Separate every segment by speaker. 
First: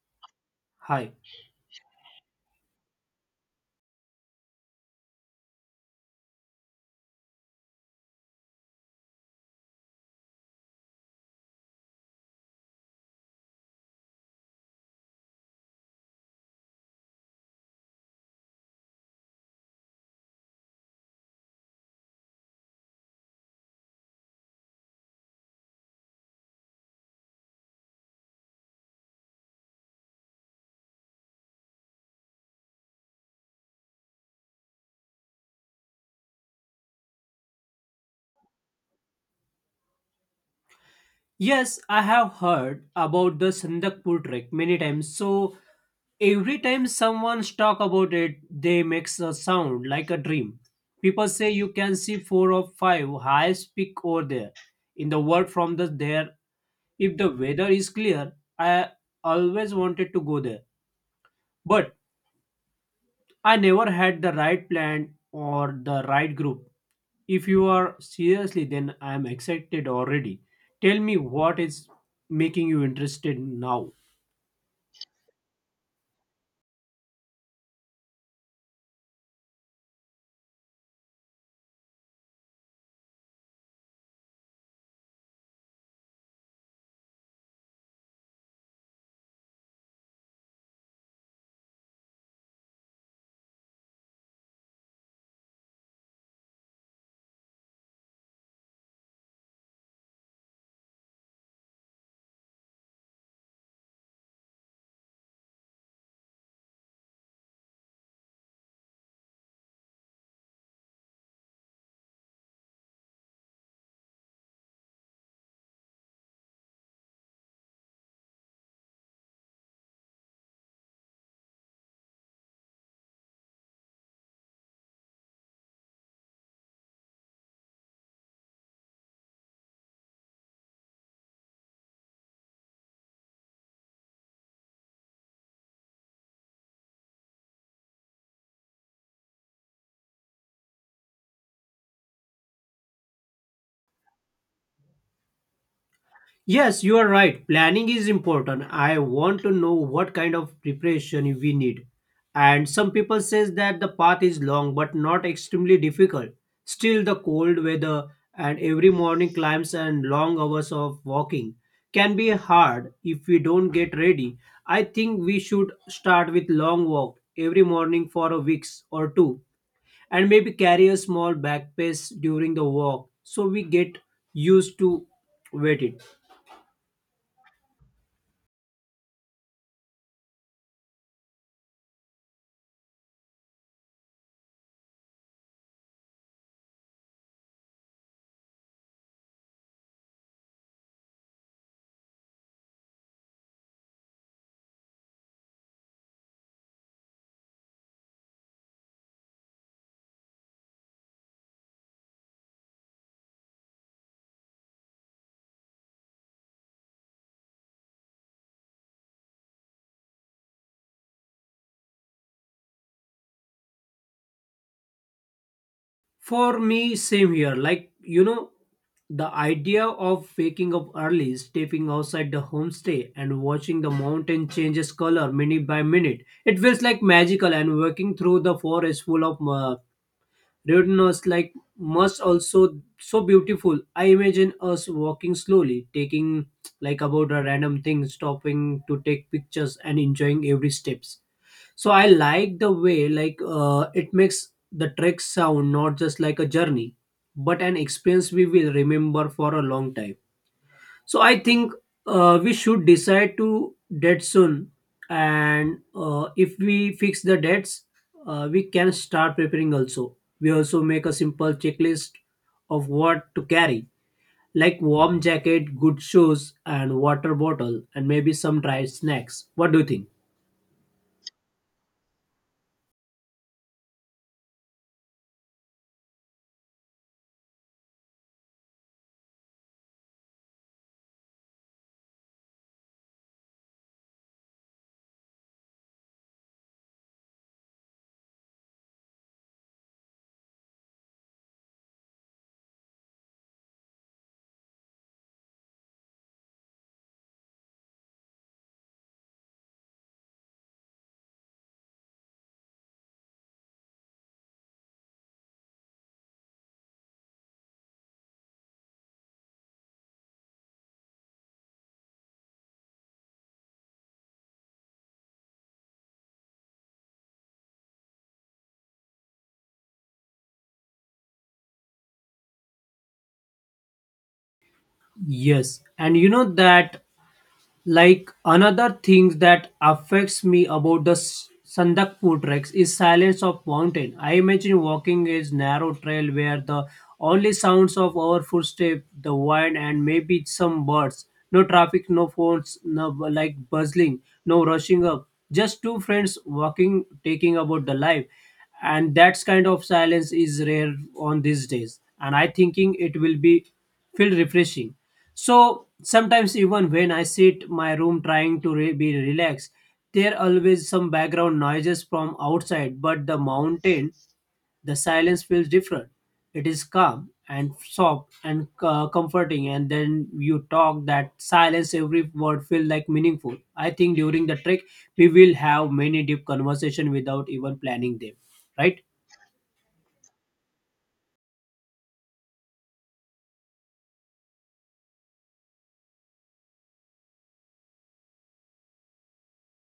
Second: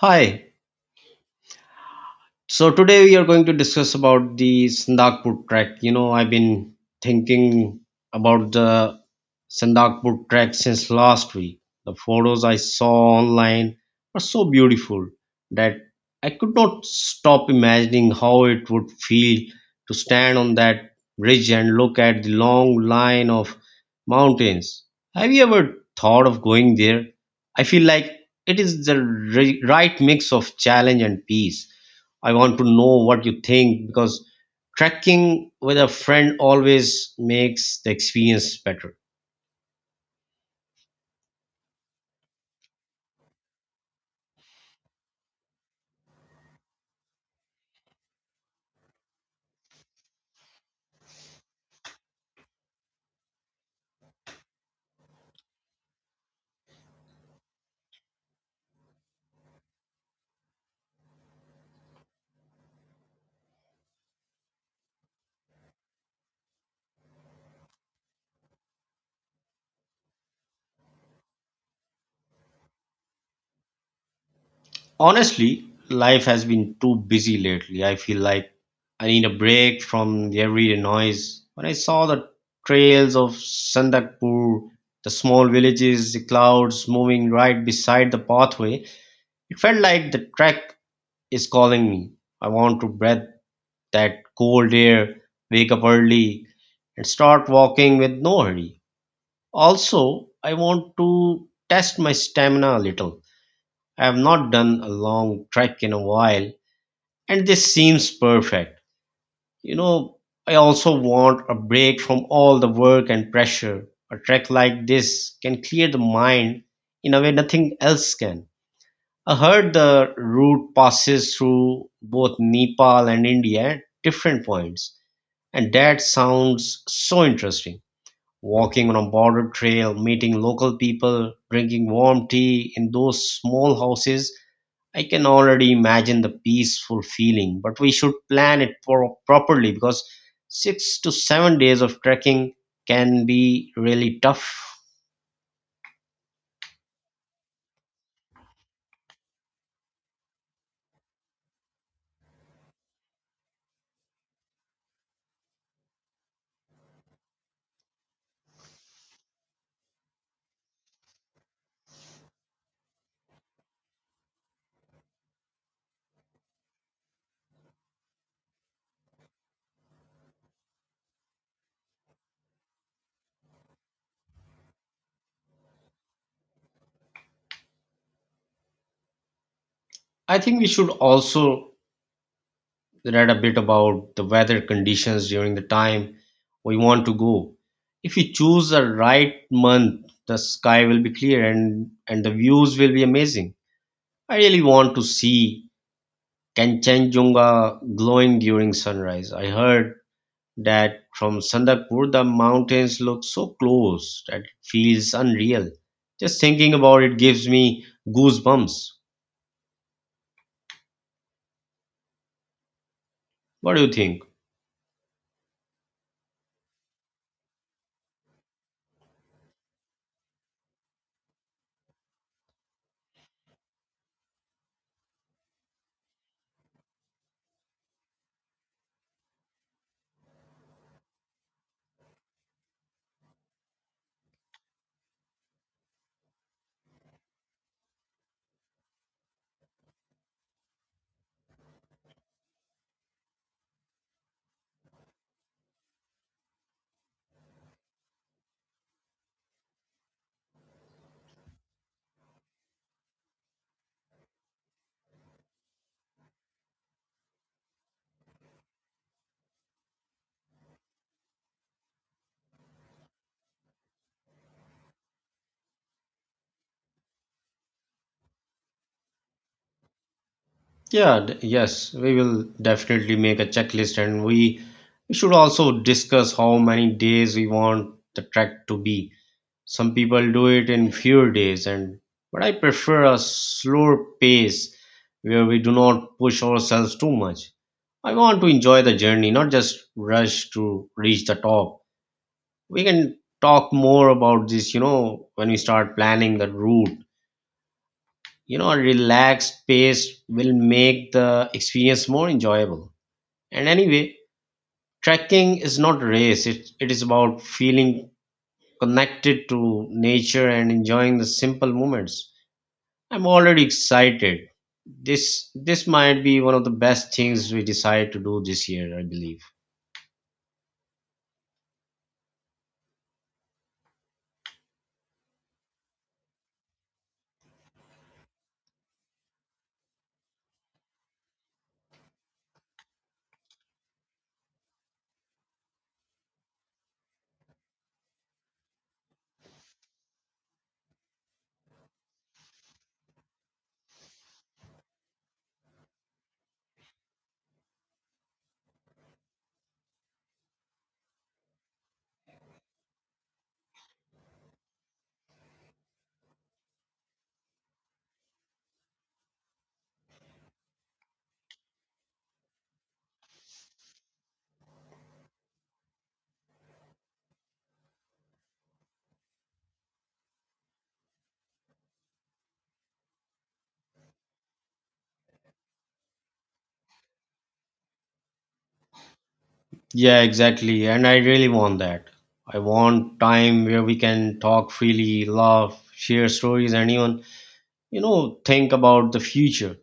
Speaker 1: Hi,
Speaker 2: Hi.
Speaker 1: so today we are going to discuss about the Sandakpur trek. You know, I've been thinking about the Sandakpur trek since last week. The photos I saw online were so beautiful that I could not stop imagining how it would feel to stand on that ridge and look at the long line of mountains. Have you ever thought of going there? I feel like it is the right mix of challenge and peace. I want to know what you think because trekking with a friend always makes the experience better.
Speaker 2: Yes, I have heard about the Sandakpur trek many times. So every time someone's talk about it, they makes a sound like a dream. People say you can see four or five highest peak over there in the world from the there. If the weather is clear, I always wanted to go there. But I never had the right plan or the right group. If you are seriously, then I am excited already. Tell me what is making you interested now.
Speaker 1: Honestly, life has been too busy lately. I feel like I need a break from the everyday noise. When I saw the trails of Sandakpur, the small villages, the clouds moving right beside the pathway, it felt like the trek is calling me. I want to breathe that cold air, wake up early, and start walking with no hurry. Also, I want to test my stamina a little. I have not done a long trek in a while, and this seems perfect. You know, I also want a break from all the work and pressure. A trek like this can clear the mind in a way nothing else can. I heard the route passes through both Nepal and India at different points, and that sounds so interesting. Walking on a border trail, meeting local people, drinking warm tea in those small houses, I can already imagine the peaceful feeling. But we should plan it properly because 6 to 7 days of trekking can be really tough.
Speaker 2: Yes, you are right. Planning is important. I want to know what kind of preparation we need. And some people says that the path is long but not extremely difficult. Still the cold weather and every morning climbs and long hours of walking can be hard if we don't get ready. I think we should start with long walk every morning for a weeks or two and maybe carry a small backpack during the walk so we get used to wet it
Speaker 1: I think we should also read a bit about the weather conditions during the time we want to go. If we choose the right month, the sky will be clear, and the views will be amazing. I really want to see Kanchenjunga glowing during sunrise. I heard that from Sandakpur the mountains look so close that it feels unreal. Just thinking about it gives me goosebumps. What do you think?
Speaker 2: for me same here, like you know, the idea of waking up early, stepping outside the homestay and watching the mountain changes color minute by minute, it feels like magical, and walking through the forest full of Roadness like must also so beautiful. I imagine us walking slowly, taking like about a random thing, stopping to take pictures and enjoying every steps. So I like the way, like it makes the trek sound not just like a journey, but an experience we will remember for a long time. So I think we should decide to date soon, and if we fix the dates, we can start preparing. Also, we also make a simple checklist of what to carry, like warm jacket, good shoes, and water bottle, and maybe some dry snacks. What do you think?
Speaker 1: Yes, we will definitely make a checklist, and we should also discuss how many days we want the trek to be. Some people do it in fewer days, and but I prefer a slower pace where we do not push ourselves too much. I want to enjoy the journey, not just rush to reach the top. We can talk more about this, you know, when we start planning the route. You know, a relaxed pace will make the experience more enjoyable. And anyway, trekking is not race. It is about feeling connected to nature and enjoying the simple moments. I'm already excited. This might be one of the best things we decide to do this year, I believe.
Speaker 2: Yes, and you know that like another thing that affects me about the Sandakpur treks is silence of mountain. I imagine walking a narrow trail where the only sounds of our footstep, the wind, and maybe some birds. No traffic, no phones, like buzzing, no rushing up. Just two friends walking, taking about the life, and that kind of silence is rare on these days. And I thinking it will be feel refreshing. So sometimes even when I sit my room trying to be relaxed, there always some background noises from outside. But the mountain, the silence feels different. It is calm and soft and comforting. And then you talk that silence, every word feel like meaningful. I think during the trek we will have many deep conversation without even planning them, right?
Speaker 1: Yeah, exactly. And I really want that. I want time where we can talk freely, laugh, share stories, and even, you know, think about the future.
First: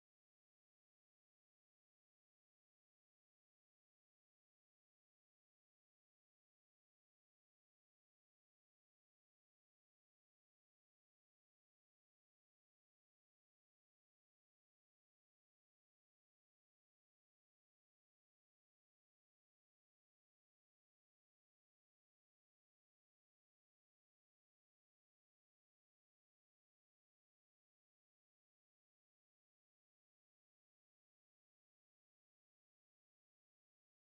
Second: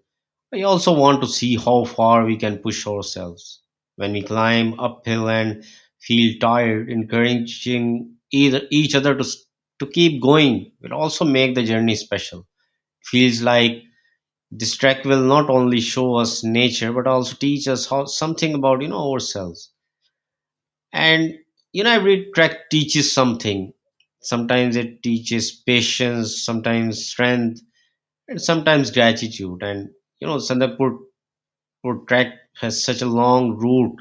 Speaker 1: I also want to see how far we can push ourselves. When we climb uphill and feel tired, encouraging either each other to to keep going will also make the journey special. Feels like this track will not only show us nature but also teach us how something about, you know, ourselves. And you know every track teaches something. Sometimes it teaches patience, sometimes strength, and sometimes gratitude. And you know Sandakpur Pur trek has such a long route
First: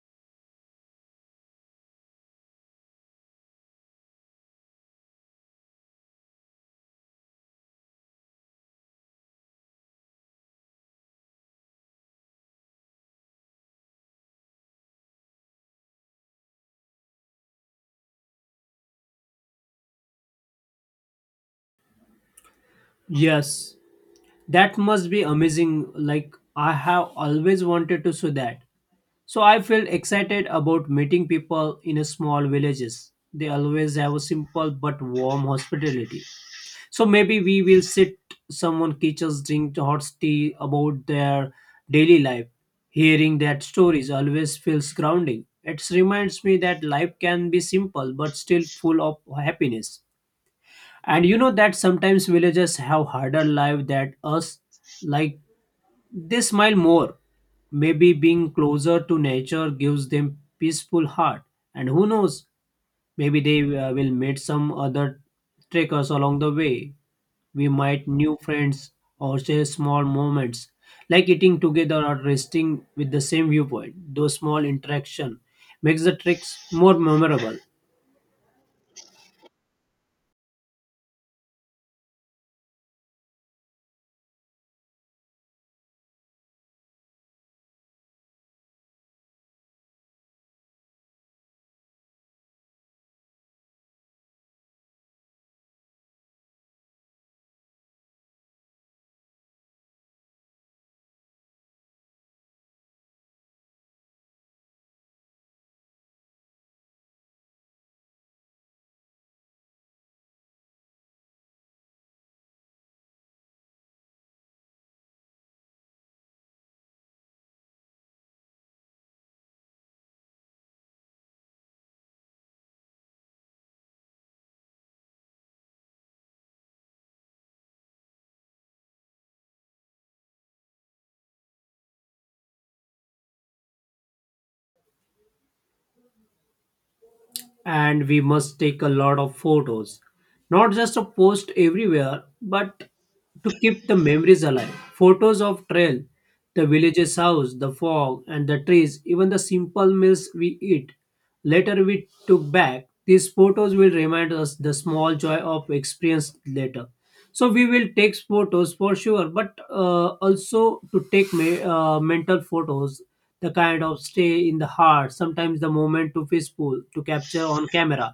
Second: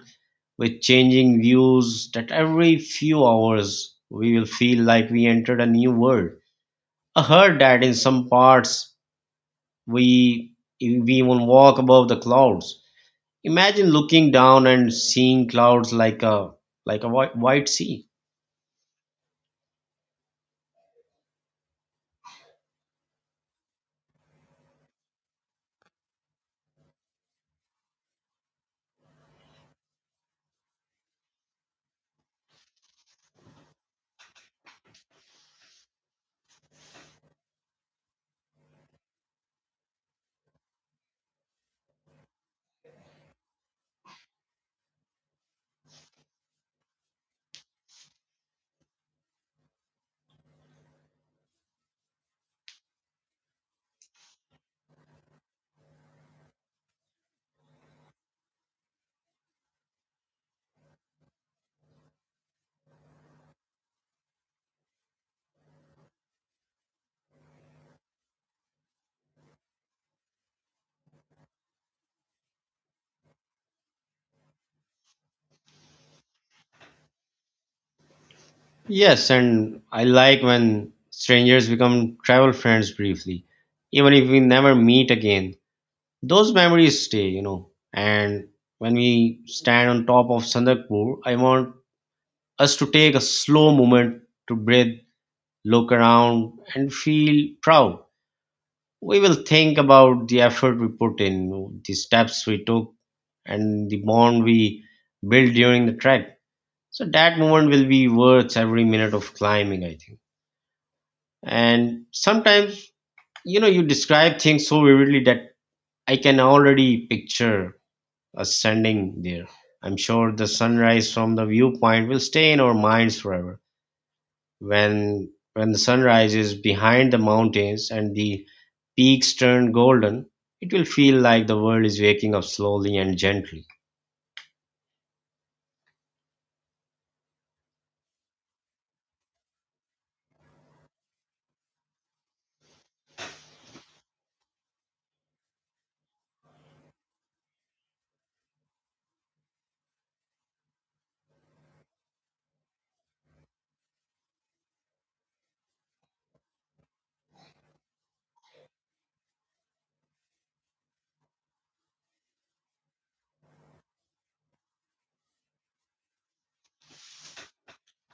Speaker 1: with changing views that every few hours we will feel like we entered a new world. I heard that in some parts we we even walk above the clouds. Imagine looking down and seeing clouds like a white, white sea.
Speaker 2: Yes, that must be amazing. Like I have always wanted to see that. So I felt excited about meeting people in a small villages. They always have a simple but warm hospitality. So maybe we will sit someone teachers drink hot tea about their daily life. Hearing that stories always feels grounding. It reminds me that life can be simple but still full of happiness. And you know that sometimes villagers have harder life than us, like they smile more. Maybe being closer to nature gives them peaceful heart. And who knows, maybe they will meet some other trekkers along the way. We might new friends or share small moments like eating together or resting with the same viewpoint. Those small interaction makes the treks more memorable.
Speaker 1: Yes, and I like when strangers become travel friends briefly, even if we never meet again. Those memories stay, you know. And when we stand on top of Sandarpur, I want us to take a slow moment to breathe, look around, and feel proud. We will think about the effort we put in, the steps we took, and the bond we built during the trek. So that moment will be worth every minute of climbing, I think. And sometimes, you know, you describe things so vividly that I can already picture us standing there. I'm sure the sunrise from the viewpoint will stay in our minds forever. When the sunrise is behind the mountains and the peaks turn golden, it will feel like the world is waking up slowly and gently.
Speaker 2: And we must take a lot of photos, not just to post everywhere but to keep the memories alive. Photos of trail, the village's house, the fog and the trees, even the simple meals we eat later. We took back these photos will remind us the small joy of experience later. So we will take photos for sure, but also to take mental photos, the kind of stay in the heart. Sometimes the moment to peaceful to capture on camera,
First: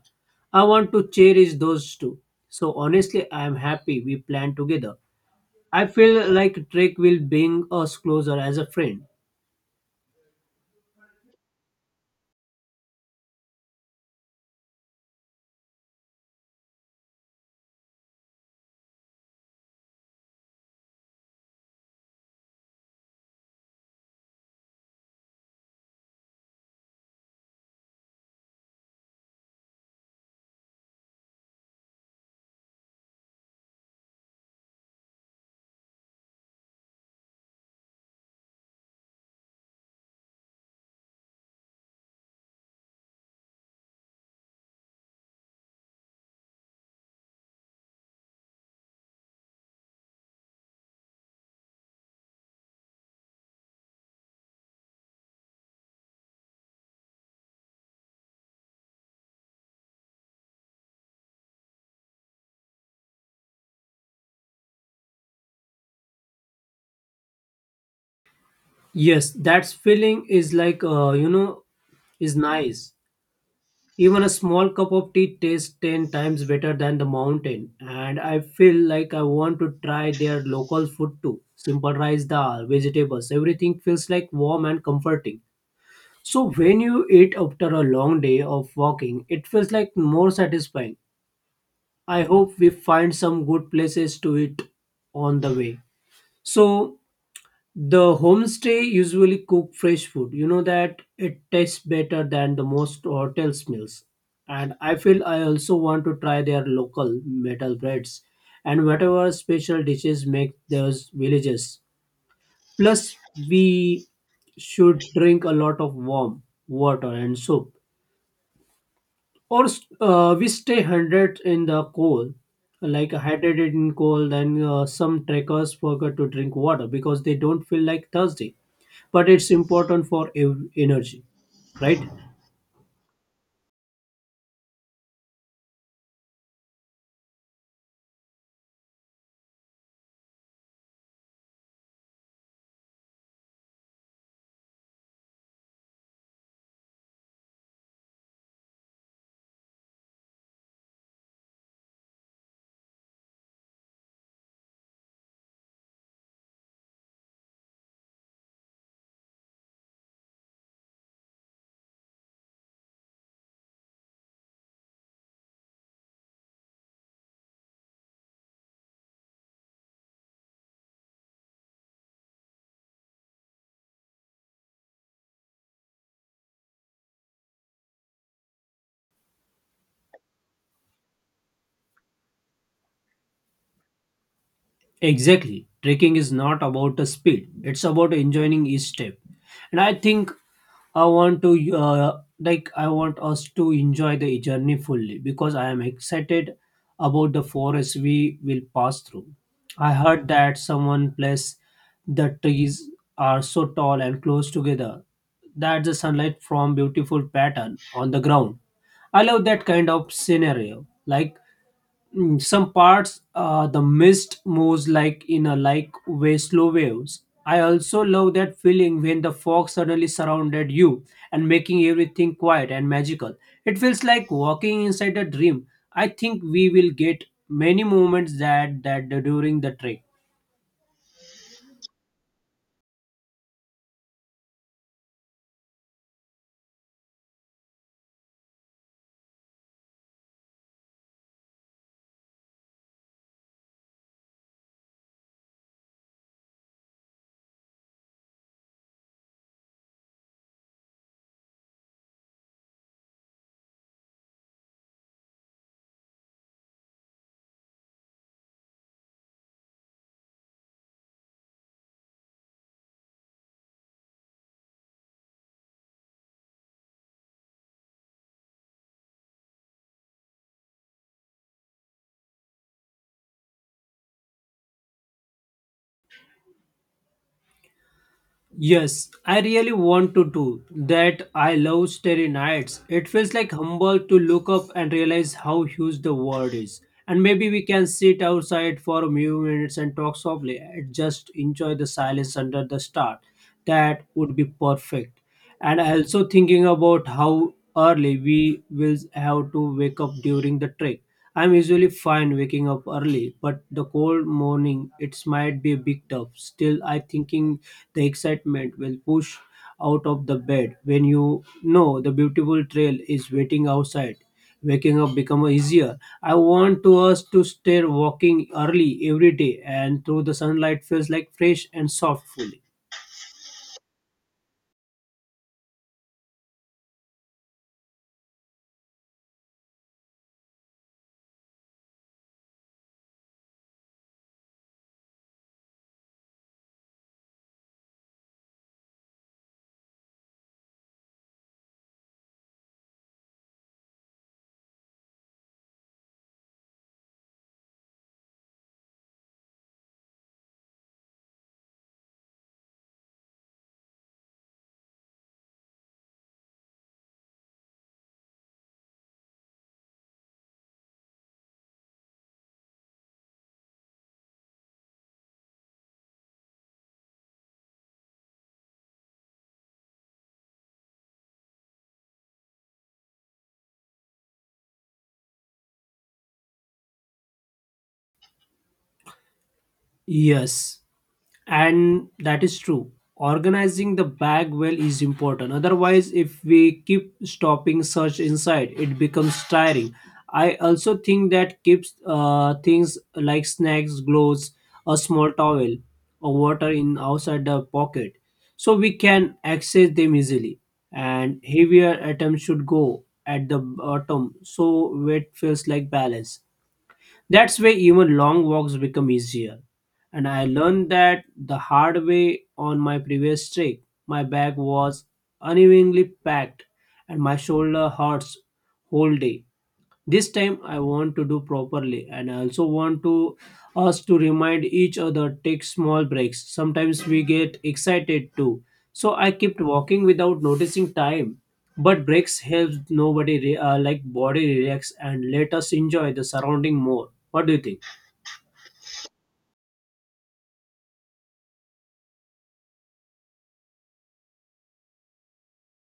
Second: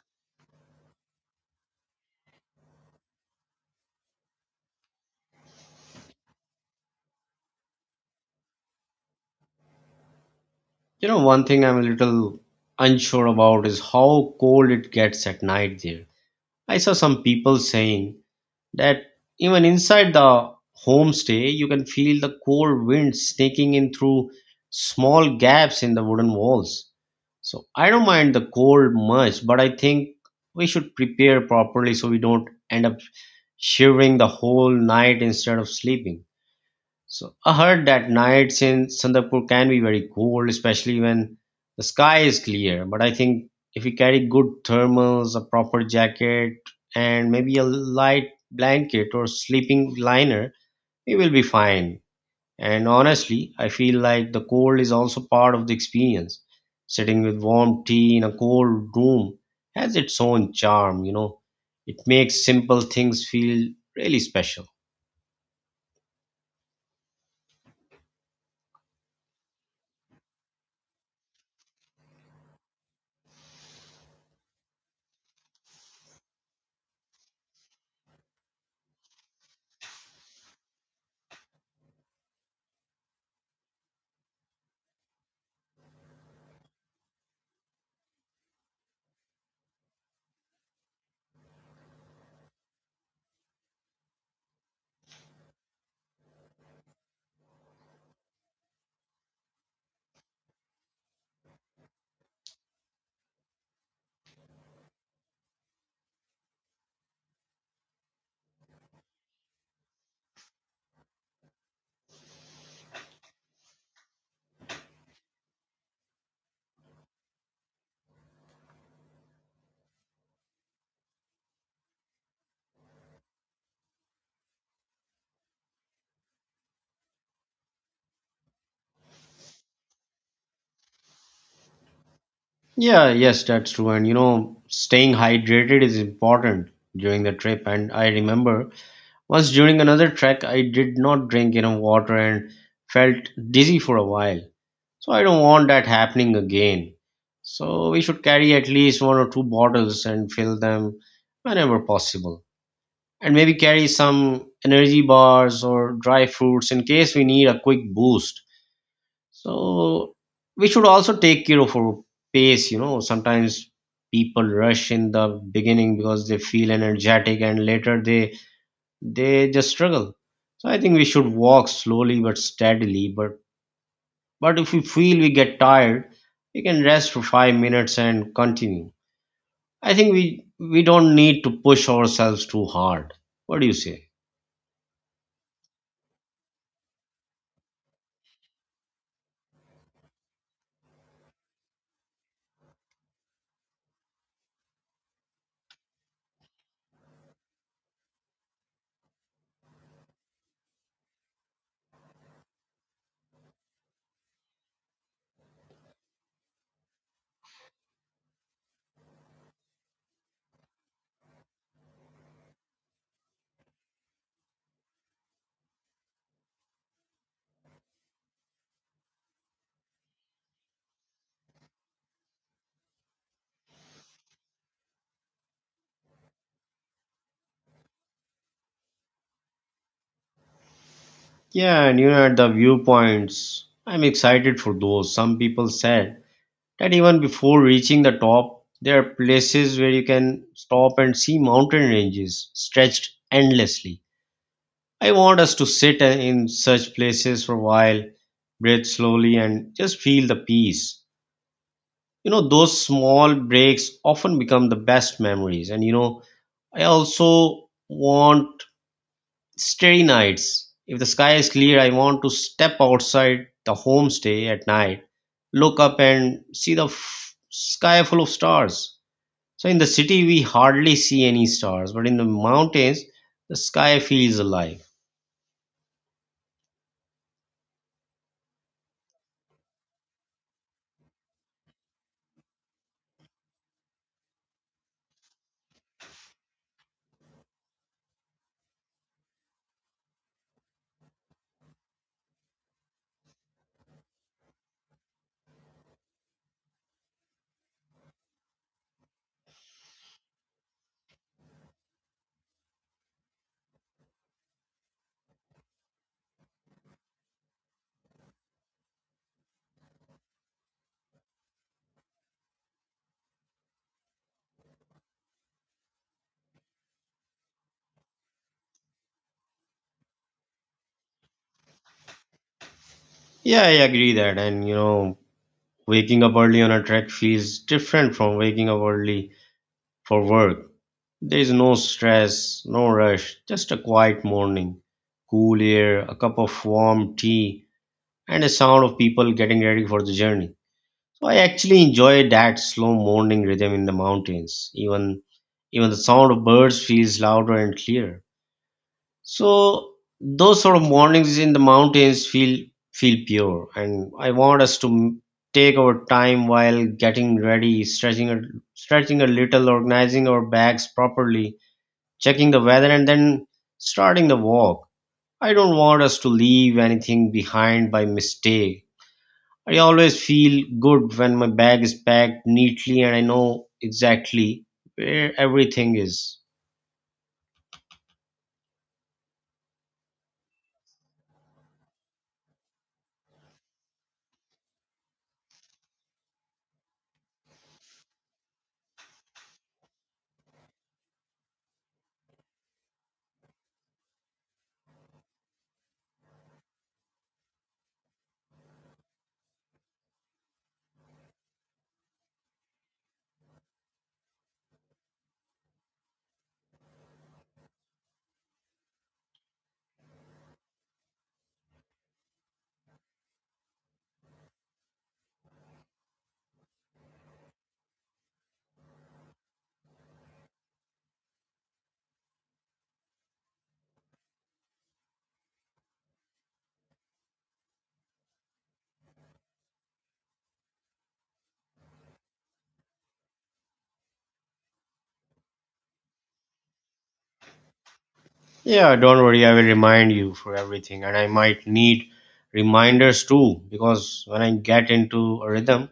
Speaker 2: I want to cherish those too. So honestly, I am happy we planned together. I feel like trek will bring us closer as a friend.
Speaker 1: You know, one thing I'm a little unsure about is how cold it gets at night there. I saw some people saying that even inside the homestay, you can feel the cold wind sneaking in through small gaps in the wooden walls. So I don't mind the cold much, but I think we should prepare properly so we don't end up shivering the whole night instead of sleeping. So I heard that nights in Sandarpur can be very cold, especially when the sky is clear. But I think if we carry good thermals, a proper jacket, and maybe a light blanket or sleeping liner, we will be fine. And honestly, I feel like the cold is also part of the experience. Sitting with warm tea in a cold room has its own charm, you know. It makes simple things feel really special.
Speaker 2: Yes, that feeling is like, you know, is nice. Even a small cup of tea tastes 10 times better than the mountain, and I feel like I want to try their local food too. Simple rice dal, vegetables, everything feels like warm and comforting. So when you eat after a long day of walking, it feels like more satisfying. I hope we find some good places to eat on the way. So the homestay usually cook fresh food. You know that it tastes better than the most hotels meals. And I feel I also want to try their local metal breads and whatever special dishes make those villages. Plus, we should drink a lot of warm water and soup. Or we stay hundred in the cold, like hydrated in cold, and some trekkers forget to drink water because they don't feel like thirsty, but it's important for energy, right?
Speaker 1: Yeah, yes, that's true. And you know, staying hydrated is important during the trip. And I remember once during another trek, I did not drink enough water and felt dizzy for a while. So I don't want that happening again. So we should carry at least one or two bottles and fill them whenever possible. And maybe carry some energy bars or dry fruits in case we need a quick boost. So we should also take care of our pace. You know, sometimes people rush in the beginning because they feel energetic, and later they just struggle. So I think we should walk slowly but steadily. But if we feel we get tired, we can rest for 5 minutes and continue. I think we don't need to push ourselves too hard. What do you say?
Speaker 2: Exactly, trekking is not about the speed, it's about enjoying each step. And I think I want to like I want us to enjoy the journey fully because I am excited about the forest we will pass through. I heard that someone place the trees are so tall and close together that the sunlight from beautiful pattern on the ground. I love that kind of scenario. Like some parts the mist moves like in a like way slow waves. I also love that feeling when the fog suddenly surrounded you and making everything quiet and magical. It feels like walking inside a dream. I think we will get many moments that during the trek.
Speaker 1: Yeah, and you know, at the viewpoints, I'm excited for those. Some people said that even before reaching the top, there are places where you can stop and see mountain ranges stretched endlessly. I want us to sit in such places for a while, breathe slowly, and just feel the peace. You know, those small breaks often become the best memories. And you know, I also want starry nights. If the sky is clear, I want to step outside the homestay at night, look up and see the sky full of stars. So in the city, we hardly see any stars, but in the mountains, the sky feels alive.
Speaker 2: Yes, I really want to do that. I love starry nights. It feels like humble to look up and realize how huge the world is. And maybe we can sit outside for a few minutes and talk softly and just enjoy the silence under the star. That would be perfect. And also thinking about how early we will have to wake up during the trek. I'm usually fine waking up early, but the cold morning it might be a bit tough. Still, I thinking the excitement will push out of the bed. When you know the beautiful trail is waiting outside, waking up become easier. I want to us to stay walking early every day, and through the sunlight feels like fresh and soft feeling.
Speaker 1: Yeah, I agree that. And you know, waking up early on a trek feels different from waking up early for work. There is no stress, no rush, just a quiet morning, cool air, a cup of warm tea, and a sound of people getting ready for the journey. So I actually enjoy that slow morning rhythm in the mountains. Even the sound of birds feels louder and clearer. So those sort of mornings in the mountains feel pure, and I want us to take our time while getting ready, stretching a little, organizing our bags properly, checking the weather, and then starting the walk. I don't want us to leave anything behind by mistake. I always feel good when my bag is packed neatly and I know exactly where everything is.
Speaker 2: Yes. And that is true, organizing the bag well is important. Otherwise, if we keep stopping search inside, it becomes tiring. I also think that keeps things like snacks, gloves, a small towel, or water in outside the pocket so we can access them easily. And heavier items should go at the bottom so weight feels like balance. That's why even long walks become easier. And I learned that the hard way on my previous trip. My bag was unevenly packed and my shoulder hurts whole day. This time I want to do properly, and I also want to us to remind each other take small breaks. Sometimes we get excited too, so I kept walking without noticing time. But breaks helps nobody like body relax and let us enjoy the surrounding more. What do you think?
Speaker 1: Yeah, don't worry, I will remind you for everything, and I might need reminders too because when I get into a rhythm,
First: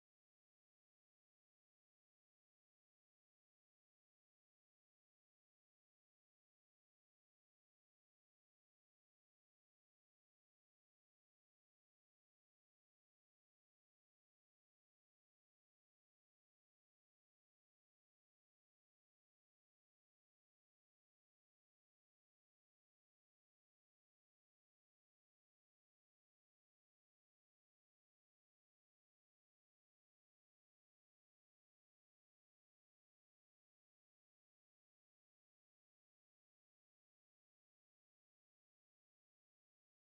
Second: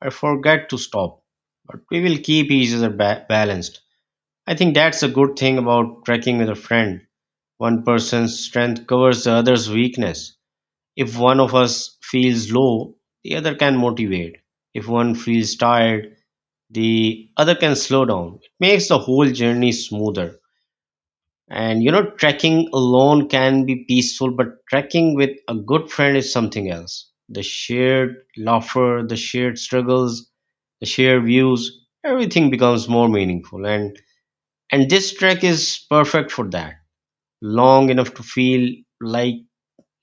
Speaker 1: I forget to stop. But we will keep each other balanced. I think that's a good thing about trekking with a friend. One person's strength covers the other's weakness. If one of us feels low, the other can motivate. If one feels tired, the other can slow down. It makes the whole journey smoother. And you know, trekking alone can be peaceful, but trekking with a good friend is something else. The shared laughter, the shared struggles, the shared views, everything becomes more meaningful. And this trek is perfect for that. Long enough to feel like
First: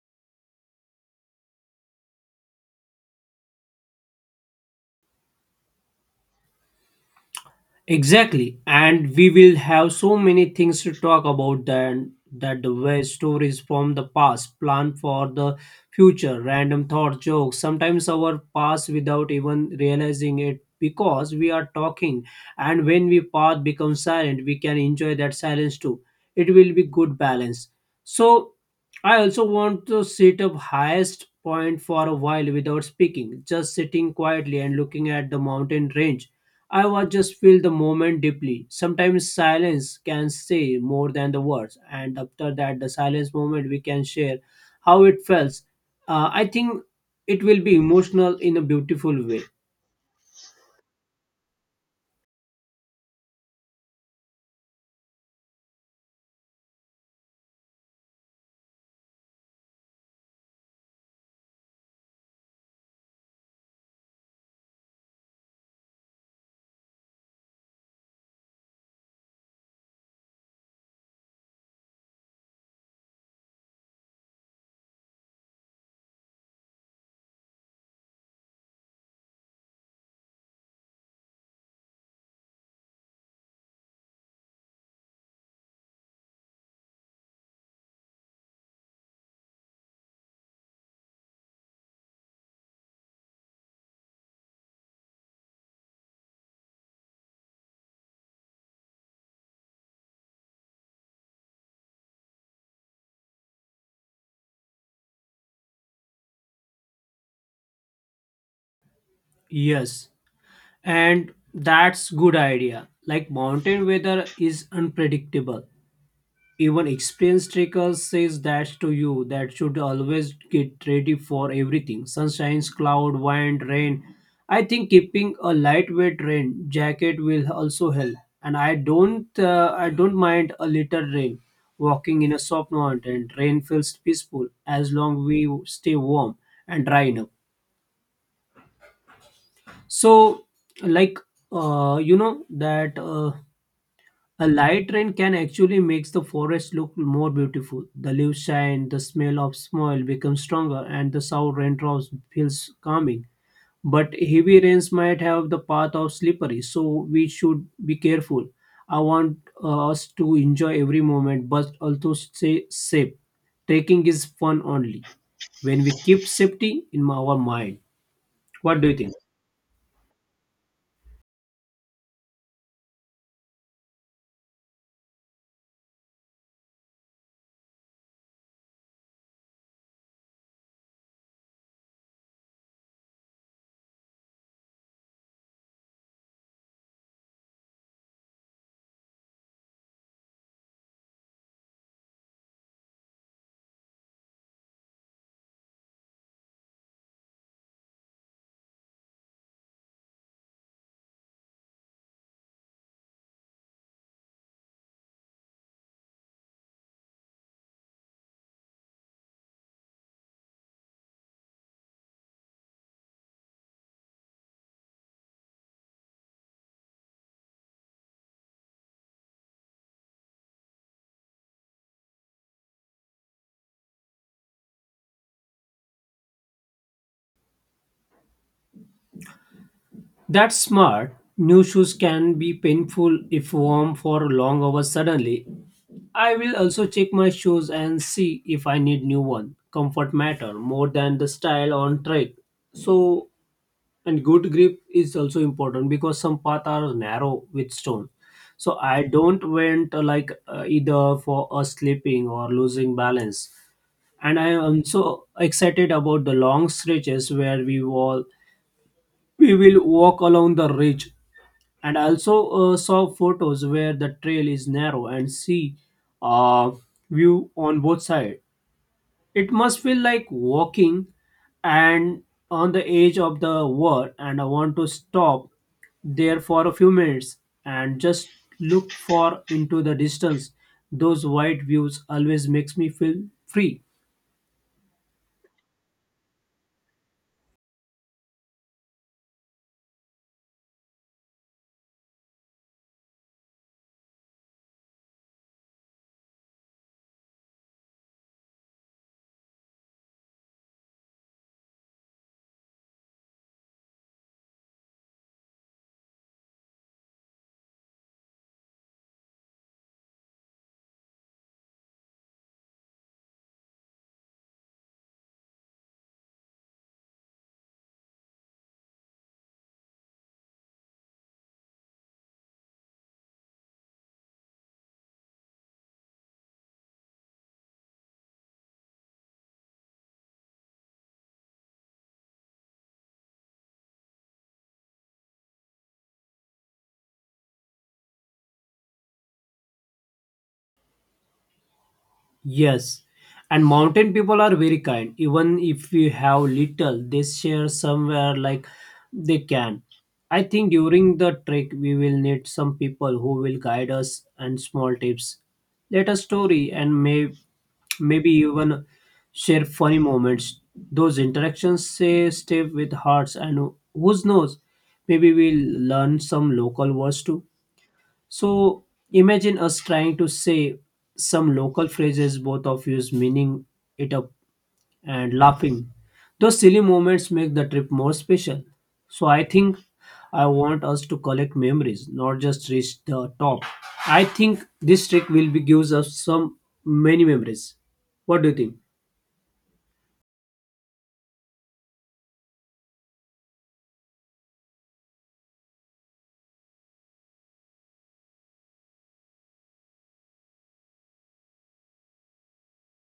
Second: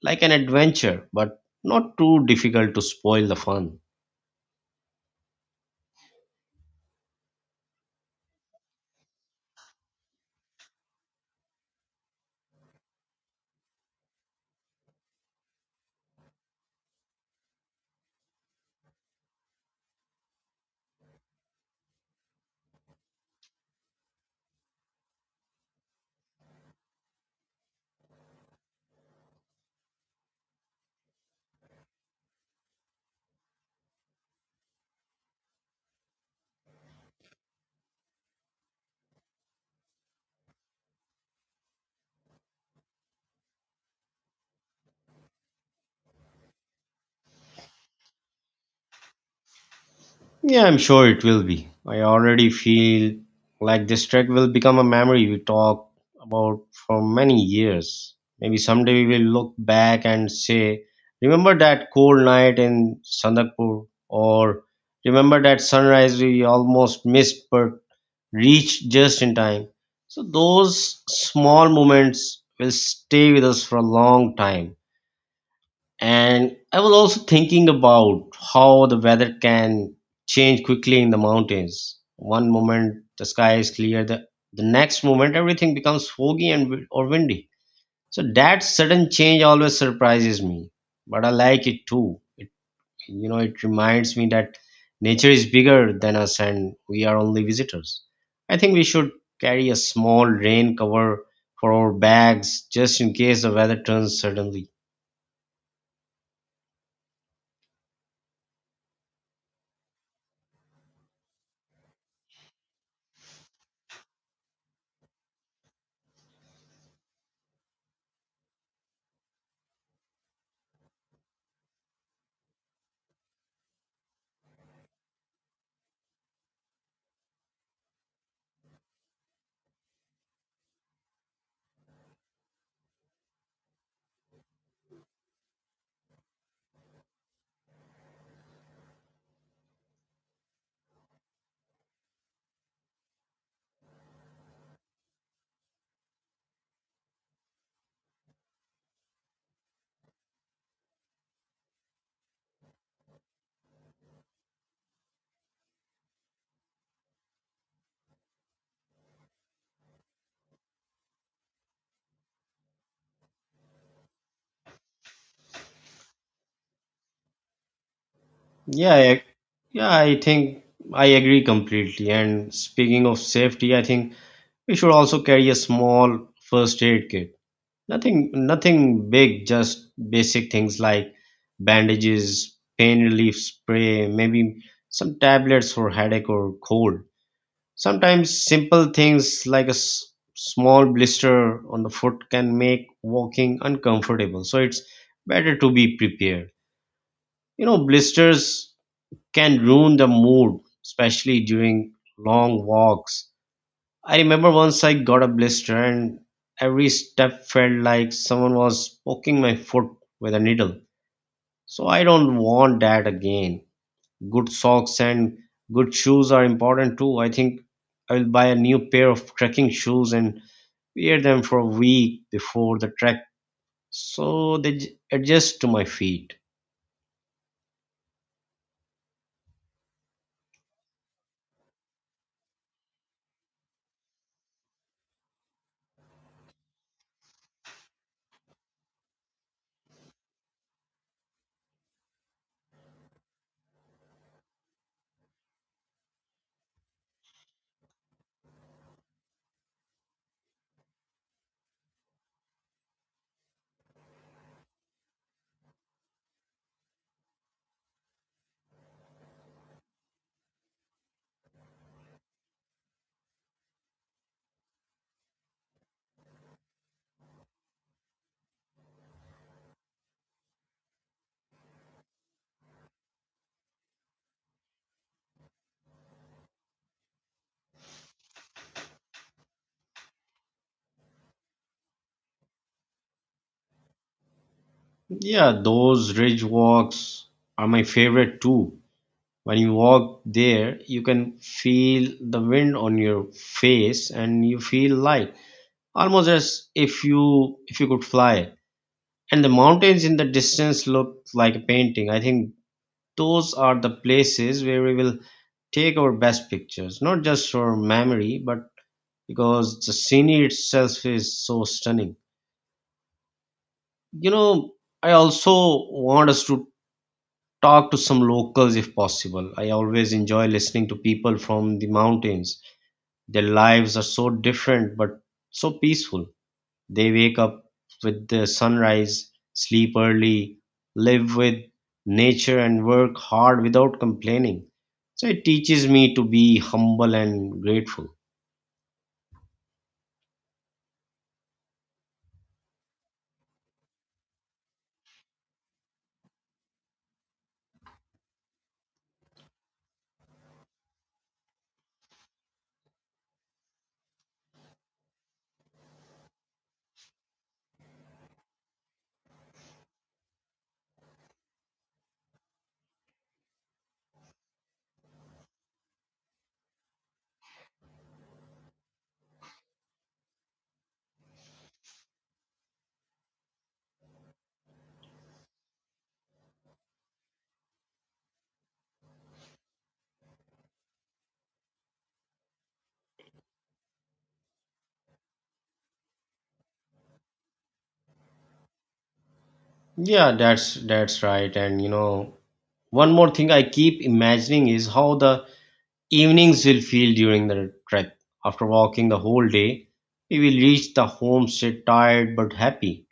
Speaker 1: like an adventure, but not too difficult to spoil the fun.
Speaker 2: Exactly, and we will have so many things to talk about then, that the way stories from the past, plan for the future, random thought jokes, sometimes our past without even realizing it because we are talking. And when we path becomes silent, we can enjoy that silence too. It will be good balance. So I also want to sit up highest point for a while without speaking, just sitting quietly and looking at the mountain range. I was just feel the moment deeply. Sometimes silence can say more than the words, and after that, the silence moment we can share how it felt. I think it will be emotional in a beautiful way.
Speaker 1: Yeah, I'm sure it will be. I already feel like this trek will become a memory we talk about for many years. Maybe someday we will look back and say, remember that cold night in Sandakpur? Or remember that sunrise we almost missed but reached just in time? So those small moments will stay with us for a long time. And I was also thinking about how the weather can change quickly in the mountains. One moment the sky is clear, the next moment everything becomes foggy and or windy. So that sudden change always surprises me, but I like it too. It you know it reminds me that nature is bigger than us and we are only visitors. I think we should carry a small rain cover for our bags just in case the weather turns suddenly.
Speaker 2: Yes, and that's good idea. Like mountain weather is unpredictable. Even experienced trekkers says that to you that should always get ready for everything. Sunshines, cloud, wind, rain. I think keeping a lightweight rain jacket will also help. And I don't mind a little rain. Walking in a soft mountain, rain feels peaceful as long we stay warm and dry enough. So like, you know that, a light rain can actually makes the forest look more beautiful. The leaves shine, the smell of soil becomes stronger, and the sound raindrops feels calming. But heavy rains might have the path of slippery, so we should be careful. I want us to enjoy every moment, but also stay safe. Trekking is fun only when we keep safety in our mind. What do
Speaker 1: Yeah,
Speaker 2: you think?
Speaker 1: I Yeah, I think I agree completely. And speaking of safety, I think we should also carry a small first aid kit. Nothing big, just basic things like bandages, pain relief spray, maybe some tablets for headache or cold. Sometimes simple things like a small blister on the foot can make walking uncomfortable. So it's better to be prepared. You know, blisters can ruin the mood, especially during long walks. I remember once I got a blister and every step felt like someone was poking my foot with a needle. So I don't want that again. Good socks and good shoes are important too. I think I will buy a new pair of trekking shoes and wear them for a week before the trek so they adjust to my feet.
Speaker 2: That's smart. New shoes can be painful if worn for long hours suddenly. I will also check my shoes and see if I need new one. Comfort matter more than the style on trek. So and good grip is also important because some paths are narrow with stone. So I don't went either for a slipping or losing balance. And I am so excited about the long stretches where we will walk along the ridge, and I also saw photos where the trail is narrow and see uh, view on both sides. It must feel like walking and on the edge of the world, and I want to stop there for a few minutes and just look for into the distance. Those wide views always makes me feel free.
Speaker 1: Yeah, those ridge walks are my favorite too. When you walk there, you can feel the wind on your face and you feel light, almost as if you could fly, and the mountains in the distance look like a painting. I think those are the places where we will take our best pictures, not just for memory but because the scenery itself is so stunning. You know, I also want us to talk to some locals if possible. I always enjoy listening to people from the mountains. Their lives are so different but so peaceful. They wake up with the sunrise, sleep early, live with nature, and work hard without complaining. So it teaches me to be humble and grateful.
Speaker 2: Yes, and mountain people are very kind. Even if you have little, they share somewhere like they can. I think during the trek, we will need some people who will guide us and small tips. Let us story and maybe even share funny moments. Those interactions say stay with hearts, and who knows, maybe we'll learn some local words too. So imagine us trying to say some local phrases, both of us meaning it up and laughing. Those silly moments make the trip more special. So I think I want us to collect memories, not just reach the top. I think this trick will be gives us some many memories. What do you think?
Speaker 1: Yeah, that's right. And you know, one more thing I keep imagining is how the evenings will feel during the trek. After walking the whole day, we will reach the homestead tired but happy.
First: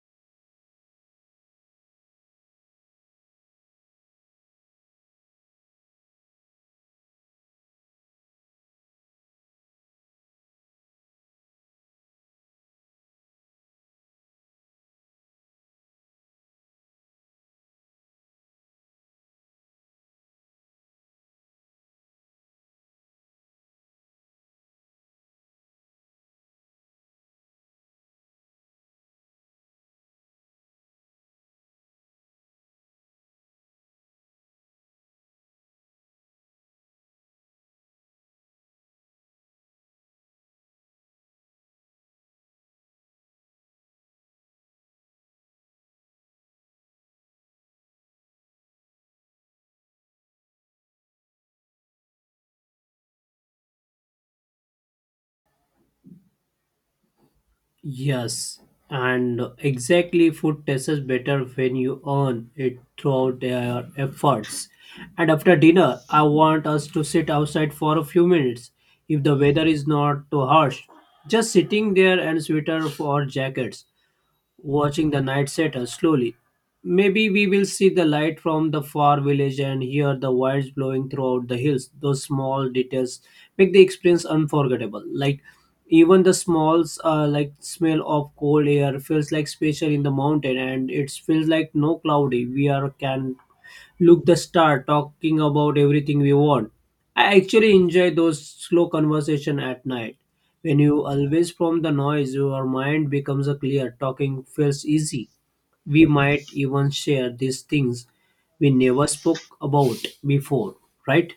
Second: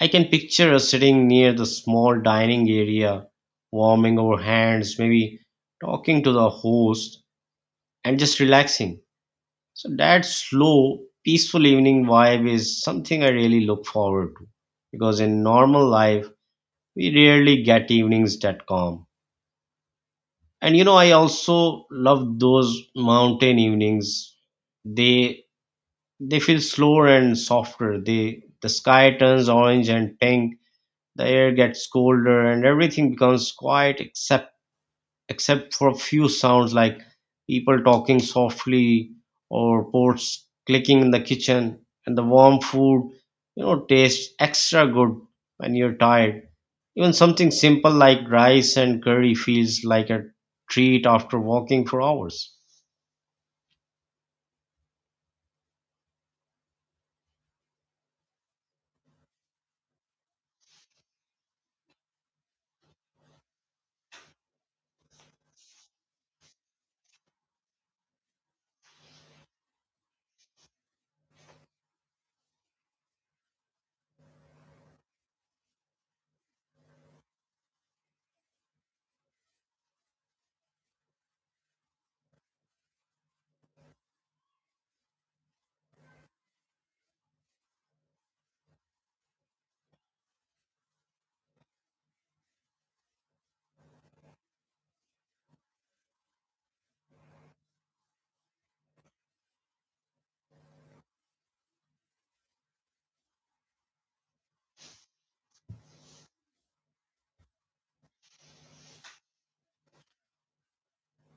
Speaker 1: I can picture us sitting near the small dining area, warming our hands, maybe talking to the host and just relaxing. So that slow, peaceful evening vibe is something I really look forward to, because in normal life, we rarely get evenings that calm. And you know, I also love those mountain evenings. They they feel slower and softer. They the sky turns orange and pink. The air gets colder and everything becomes quiet, except for a few sounds like people talking softly or pots clicking in the kitchen. And the warm food, you know, tastes extra good when you're tired. Even something simple like rice and curry feels like a treat after walking for hours.
Speaker 2: Yes, and exactly food tastes better when you earn it throughout their efforts. And after dinner, I want us to sit outside for a few minutes if the weather is not too harsh. Just sitting there and sweater or jackets, watching the night settle slowly. Maybe we will see the light from the far village and hear the winds blowing throughout the hills. Those small details make the experience unforgettable. Like even the smalls, like smell of cold air feels like special in the mountain, and it feels like no cloudy. We are can look the star talking about everything we want. I actually enjoy those slow conversation at night. When you always from the noise, your mind becomes a clear. Talking feels easy. We might even share these things we never spoke about before, right?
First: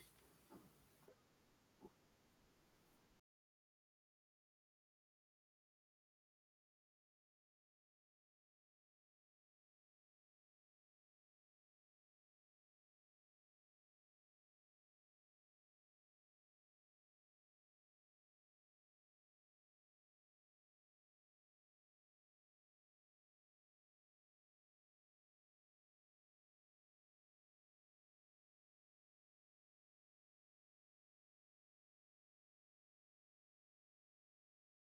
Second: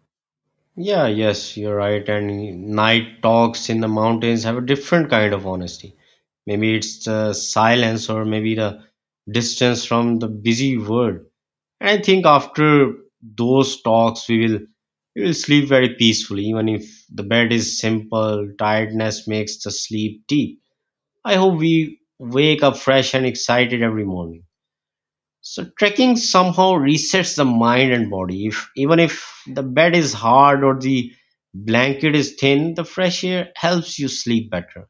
Speaker 1: Yeah, yes, you're right. And night talks in the mountains have a different kind of honesty. Maybe it's the silence or maybe the distance from the busy world. And I think after those talks, we will sleep very peacefully, even if the bed is simple. Tiredness makes the sleep deep. I hope we wake up fresh and excited every morning. So trekking somehow resets the mind and body. If even if the bed is hard or the blanket is thin, the fresh air helps you sleep better.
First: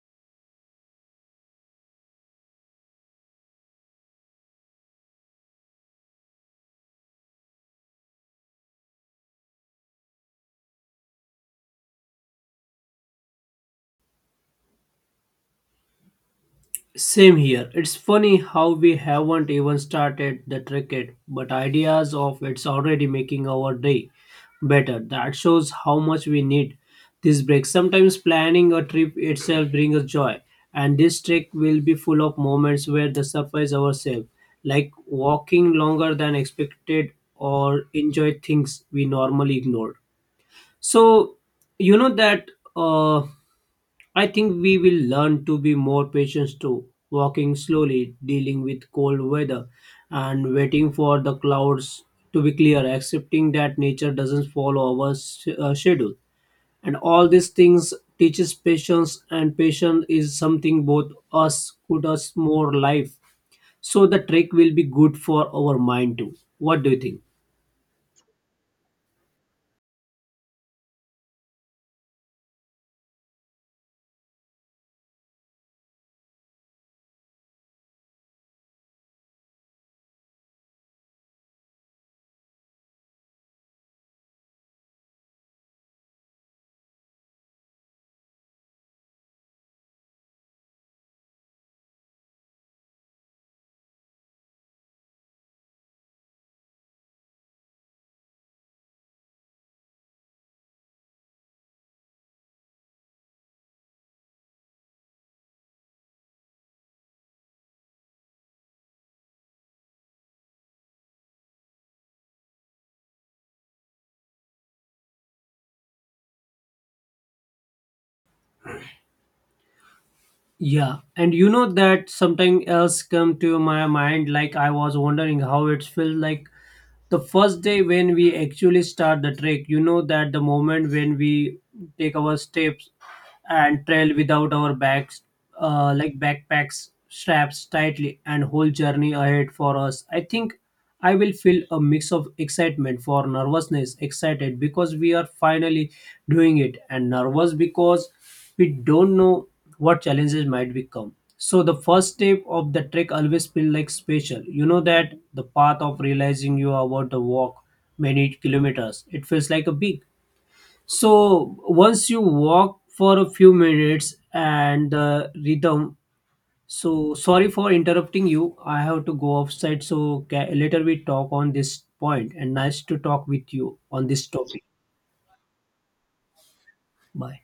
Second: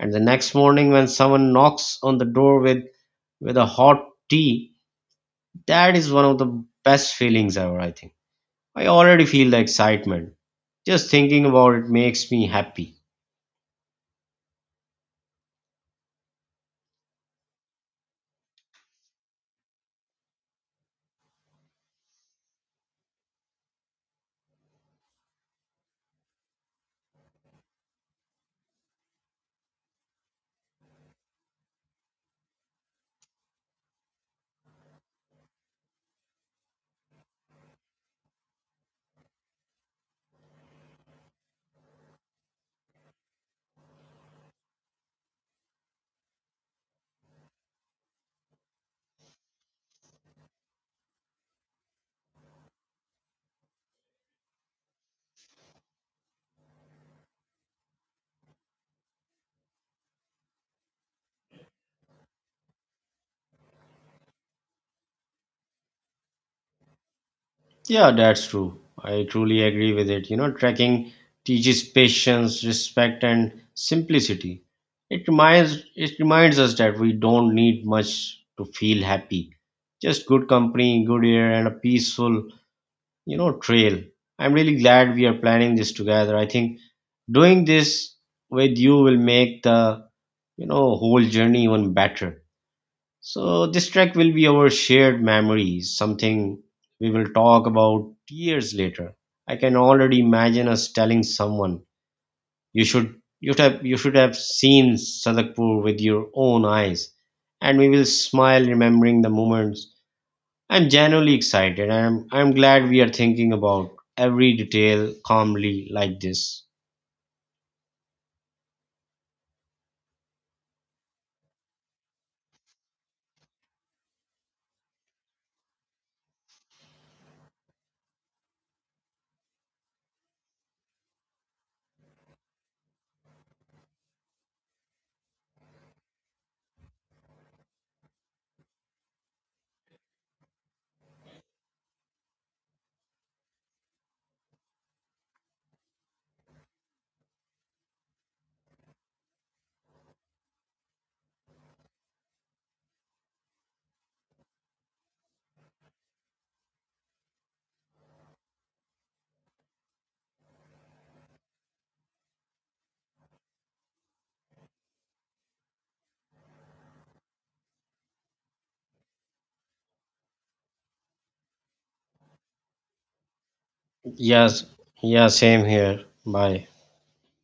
Speaker 1: And the next morning when someone knocks on the door with a hot tea, that is one of the best feelings ever, I think. I already feel the excitement. Just thinking about it makes me happy.
Speaker 2: Same here. It's funny how we haven't even started the cricket, but ideas of it's already making our day better. That shows how much we need this break. Sometimes planning a trip itself brings us joy, and this trek will be full of moments where the surprise ourselves, like walking longer than expected or enjoy things we normally ignored. So you know that uh, I think we will learn to be more patient too, walking slowly, dealing with cold weather, and waiting for the clouds to be clear, accepting that nature doesn't follow our schedule. And all these things teaches patience, and patience is something both us could us more life. So the trek will be good for our mind too. What do you think?
Speaker 1: Yeah, that's true. I truly agree with it. You know, trekking teaches patience, respect, and simplicity. It reminds us that we don't need much to feel happy. Just good company, good air, and a peaceful, you know, trail. I'm really glad we are planning this together. I think doing this with you will make the, you know, whole journey even better. So, this trek will be our shared memories, something we will talk about years later. I can already imagine us telling someone, you should, you should have seen Sadakpur with your own eyes. And we will smile remembering the moments. I'm genuinely excited. And I'm glad we are thinking about every detail calmly like this.
Speaker 2: Yeah, and you know that something else come to my mind, like I was wondering how it feels like the first day when we actually start the trek, you know, that the moment when we take our steps and trail without our bags, like backpacks, straps tightly, and whole journey ahead for us. I think I will feel a mix of excitement for nervousness, excited because we are finally doing it, and nervous because we don't know what challenges might become. So the first step of the trek always feel like special. You know that the path of realizing you are about to walk many kilometers. It feels like a big, so once you walk for a few minutes and the rhythm. So sorry for interrupting you. I have to go outside. So later we talk on this point. And nice to talk with you on this
Speaker 1: Yes,
Speaker 2: topic.
Speaker 1: yeah, same here. Bye.
Speaker 2: Bye.